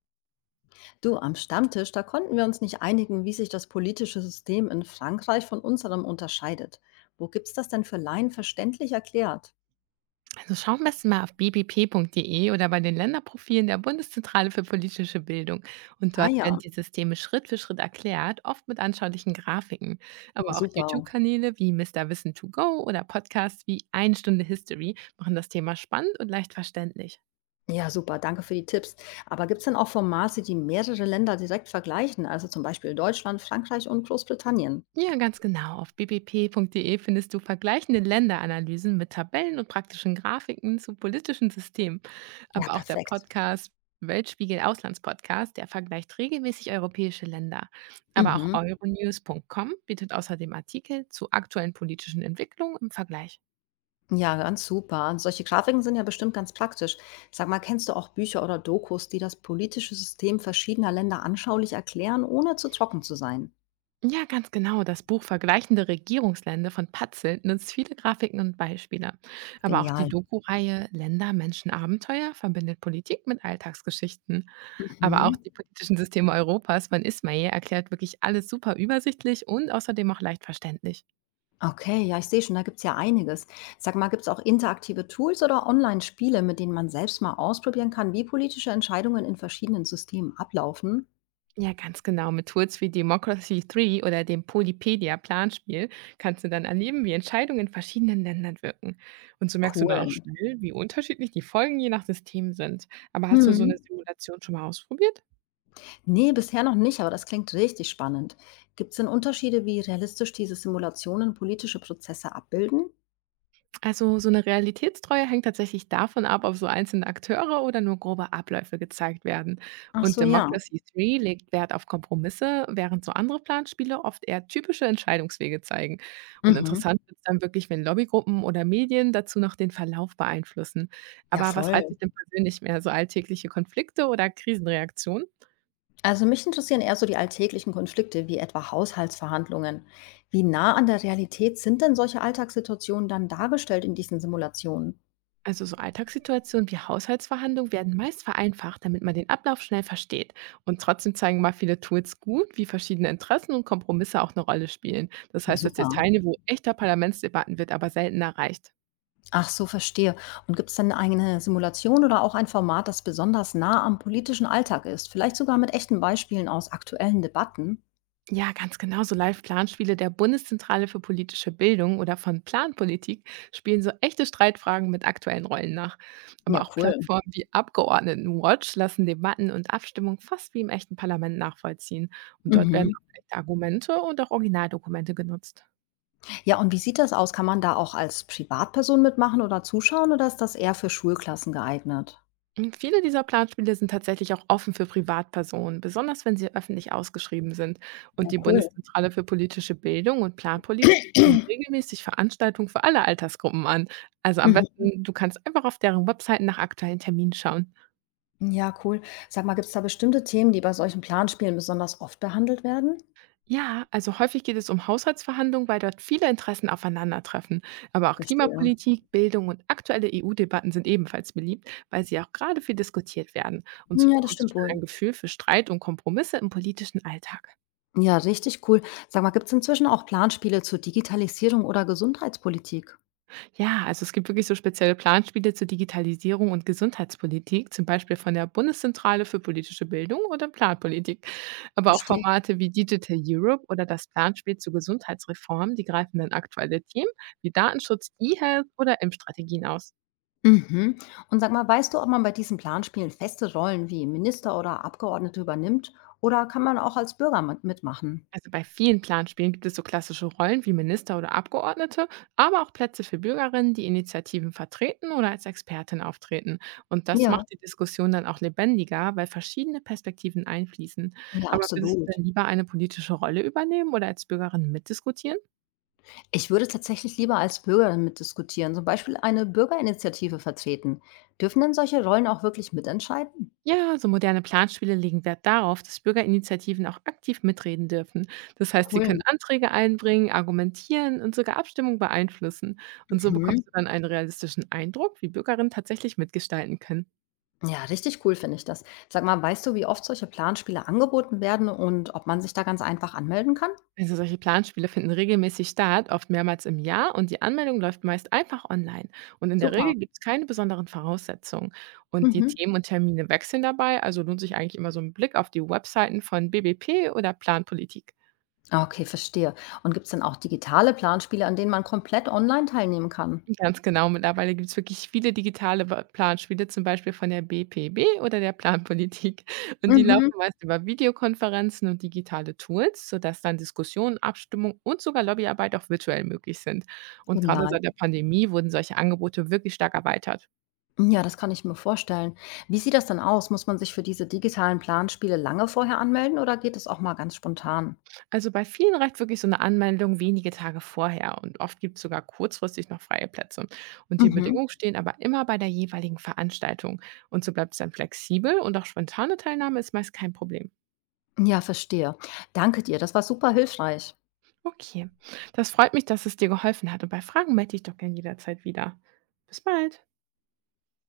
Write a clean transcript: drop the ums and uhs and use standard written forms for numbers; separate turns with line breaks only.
Du am Stammtisch, da konnten wir uns nicht einigen, wie sich das politische System in Frankreich von unserem unterscheidet. Wo gibt's das denn für Laien verständlich erklärt?
Also schau am besten mal auf bbp.de oder bei den Länderprofilen der Bundeszentrale für politische Bildung. Und
Ah
dort werden
ja,
die Systeme Schritt für Schritt erklärt, oft mit anschaulichen Grafiken.
ja,
Aber auch
super.
YouTube-Kanäle wie Mr. Wissen to Go oder Podcasts wie Eine Stunde History machen das Thema spannend und leicht verständlich.
Ja, super, danke für die Tipps. Aber gibt's denn auch Formate, die mehrere Länder direkt vergleichen? Also zum Beispiel Deutschland, Frankreich und Großbritannien.
Ja, ganz genau. Auf bbp.de findest du vergleichende Länderanalysen mit Tabellen und praktischen Grafiken zu politischen Systemen.
Ja,
Aber auch der
perfekt.
Podcast Weltspiegel Auslandspodcast, der vergleicht regelmäßig europäische Länder. Aber auch
Mhm.
euronews.com bietet außerdem Artikel zu aktuellen politischen Entwicklungen im Vergleich.
Ja, ganz super. Und solche Grafiken sind ja bestimmt ganz praktisch. Sag mal, kennst du auch Bücher oder Dokus, die das politische System verschiedener Länder anschaulich erklären, ohne zu trocken zu sein?
Ja, ganz genau. Das Buch Vergleichende Regierungsländer von Patzel nutzt viele Grafiken und Beispiele. Aber auch die
Genial.
Doku-Reihe Länder, Menschen, Abenteuer verbindet Politik mit Alltagsgeschichten. Aber auch
Mhm.
die politischen Systeme Europas von Ismail erklärt wirklich alles super übersichtlich und außerdem auch leicht verständlich.
Okay, ja, ich sehe schon, da gibt's ja einiges. Sag mal, gibt's auch interaktive Tools oder Online-Spiele, mit denen man selbst mal ausprobieren kann, wie politische Entscheidungen in verschiedenen Systemen ablaufen?
Ja, ganz genau. Mit Tools wie Democracy 3 oder dem Polypedia-Planspiel kannst du dann erleben, wie Entscheidungen in verschiedenen Ländern wirken. Und so merkst du dann auch
Cool.
schnell, wie unterschiedlich die Folgen je nach System sind. Aber hast du so eine
Mhm.
Simulation schon mal ausprobiert?
Nee, bisher noch nicht, aber das klingt richtig spannend. Gibt's denn Unterschiede, wie realistisch diese Simulationen politische Prozesse abbilden?
Also so eine Realitätstreue hängt tatsächlich davon ab, ob so einzelne Akteure oder nur grobe Abläufe gezeigt werden.
Ach
Und
so, ja.
Democracy 3 legt Wert auf Kompromisse, während so andere Planspiele oft eher typische Entscheidungswege zeigen. Und
Mhm.
interessant wird es dann wirklich, wenn Lobbygruppen oder Medien dazu noch den Verlauf beeinflussen.
Ja,
Aber was reizt
voll.
dich denn persönlich mehr, so alltägliche Konflikte oder Krisenreaktionen?
Also mich interessieren eher so die alltäglichen Konflikte, wie etwa Haushaltsverhandlungen. Wie nah an der Realität sind denn solche Alltagssituationen dann dargestellt in diesen Simulationen?
Also so Alltagssituationen wie Haushaltsverhandlungen werden meist vereinfacht, damit man den Ablauf schnell versteht. Und trotzdem zeigen mal viele Tools gut, wie verschiedene Interessen und Kompromisse auch eine Rolle spielen. Das
Ja,
heißt, das
super.
Detailniveau echter Parlamentsdebatten wird aber selten erreicht.
Ach so, verstehe. Und gibt es denn eine Simulation oder auch ein Format, das besonders nah am politischen Alltag ist? Vielleicht sogar mit echten Beispielen aus aktuellen Debatten?
Ja, ganz genau. So Live-Planspiele der Bundeszentrale für politische Bildung oder von Planpolitik spielen so echte Streitfragen mit aktuellen Rollen nach.
Ja,
Aber auch
cool.
Plattformen wie Abgeordnetenwatch lassen Debatten und Abstimmung fast wie im echten Parlament nachvollziehen. Und dort werden
Mhm.
auch echte Argumente und auch Originaldokumente genutzt.
Ja, und wie sieht das aus? Kann man da auch als Privatperson mitmachen oder zuschauen oder ist das eher für Schulklassen geeignet?
Viele dieser Planspiele sind tatsächlich auch offen für Privatpersonen, besonders wenn sie öffentlich ausgeschrieben sind.
Ja,
Und die
cool.
Bundeszentrale für politische Bildung und Planpolitik bietet regelmäßig Veranstaltungen für alle Altersgruppen an. Also am
Mhm.
besten, du kannst einfach auf deren Webseiten nach aktuellen Terminen schauen.
Ja, cool. Sag mal, gibt es da bestimmte Themen, die bei solchen Planspielen besonders oft behandelt werden?
Ja, also häufig geht es um Haushaltsverhandlungen, weil dort viele Interessen aufeinandertreffen. Aber auch
Verstehe.
Klimapolitik, Bildung und aktuelle EU-Debatten sind ebenfalls beliebt, weil sie auch gerade viel diskutiert werden. Und so
Ja, das
bekommst du
stimmt
schnell
wohl.
ein Gefühl für Streit und Kompromisse im politischen Alltag.
Ja, richtig cool. Sag mal, gibt es inzwischen auch Planspiele zur Digitalisierung oder Gesundheitspolitik?
Ja, also es gibt wirklich so spezielle Planspiele zur Digitalisierung und Gesundheitspolitik, zum Beispiel von der Bundeszentrale für politische Bildung oder Planpolitik. Aber auch
Verstehe.
Formate wie Digital Europe oder das Planspiel zur Gesundheitsreform, die greifen dann aktuelle Themen wie Datenschutz, E-Health oder Impfstrategien aus.
Mhm. Und sag mal, weißt du, ob man bei diesen Planspielen feste Rollen wie Minister oder Abgeordnete übernimmt oder kann man auch als Bürger mitmachen?
Also bei vielen Planspielen gibt es so klassische Rollen wie Minister oder Abgeordnete, aber auch Plätze für Bürgerinnen, die Initiativen vertreten oder als Expertin auftreten. Und das
Ja.
macht die Diskussion dann auch lebendiger, weil verschiedene Perspektiven einfließen.
Ja,
Aber würdest du
absolut.
denn lieber eine politische Rolle übernehmen oder als Bürgerin mitdiskutieren?
Ich würde tatsächlich lieber als Bürger mitdiskutieren, zum Beispiel eine Bürgerinitiative vertreten. Dürfen denn solche Rollen auch wirklich mitentscheiden?
Ja, so moderne Planspiele legen Wert darauf, dass Bürgerinitiativen auch aktiv mitreden dürfen. Das heißt, sie können
Cool.
Anträge einbringen, argumentieren und sogar Abstimmung beeinflussen. Und so
Mhm.
bekommst du dann einen realistischen Eindruck, wie Bürgerinnen tatsächlich mitgestalten können.
Ja, richtig cool finde ich das. Sag mal, weißt du, wie oft solche Planspiele angeboten werden und ob man sich da ganz einfach anmelden kann?
Also solche Planspiele finden regelmäßig statt, oft mehrmals im Jahr und die Anmeldung läuft meist einfach online. Und in der
Super.
Regel gibt es keine besonderen Voraussetzungen. Und die
Mhm.
Themen und Termine wechseln dabei, also lohnt sich eigentlich immer so ein Blick auf die Webseiten von BBP oder Planpolitik.
Ah, okay, verstehe. Und gibt es denn auch digitale Planspiele, an denen man komplett online teilnehmen kann?
Ganz genau. Mittlerweile gibt es wirklich viele digitale Wa Planspiele, zum Beispiel von der BPB oder der Planpolitik. Und die laufen
Mhm.
meist über Videokonferenzen und digitale Tools, sodass dann Diskussionen, Abstimmung und sogar Lobbyarbeit auch virtuell möglich sind. Und gerade
Genial.
seit der Pandemie wurden solche Angebote wirklich stark erweitert.
Ja, das kann ich mir vorstellen. Wie sieht das denn aus? Muss man sich für diese digitalen Planspiele lange vorher anmelden oder geht es auch mal ganz spontan?
Also bei vielen reicht wirklich so eine Anmeldung wenige Tage vorher und oft gibt es sogar kurzfristig noch freie Plätze. Und die
Mhm.
Bedingungen stehen aber immer bei der jeweiligen Veranstaltung. Und so bleibt es dann flexibel und auch spontane Teilnahme ist meist kein Problem.
Ja, verstehe. Danke dir. Das war super hilfreich.
Okay, das freut mich, dass es dir geholfen hat und bei Fragen melde dich doch gern jederzeit wieder. Bis bald.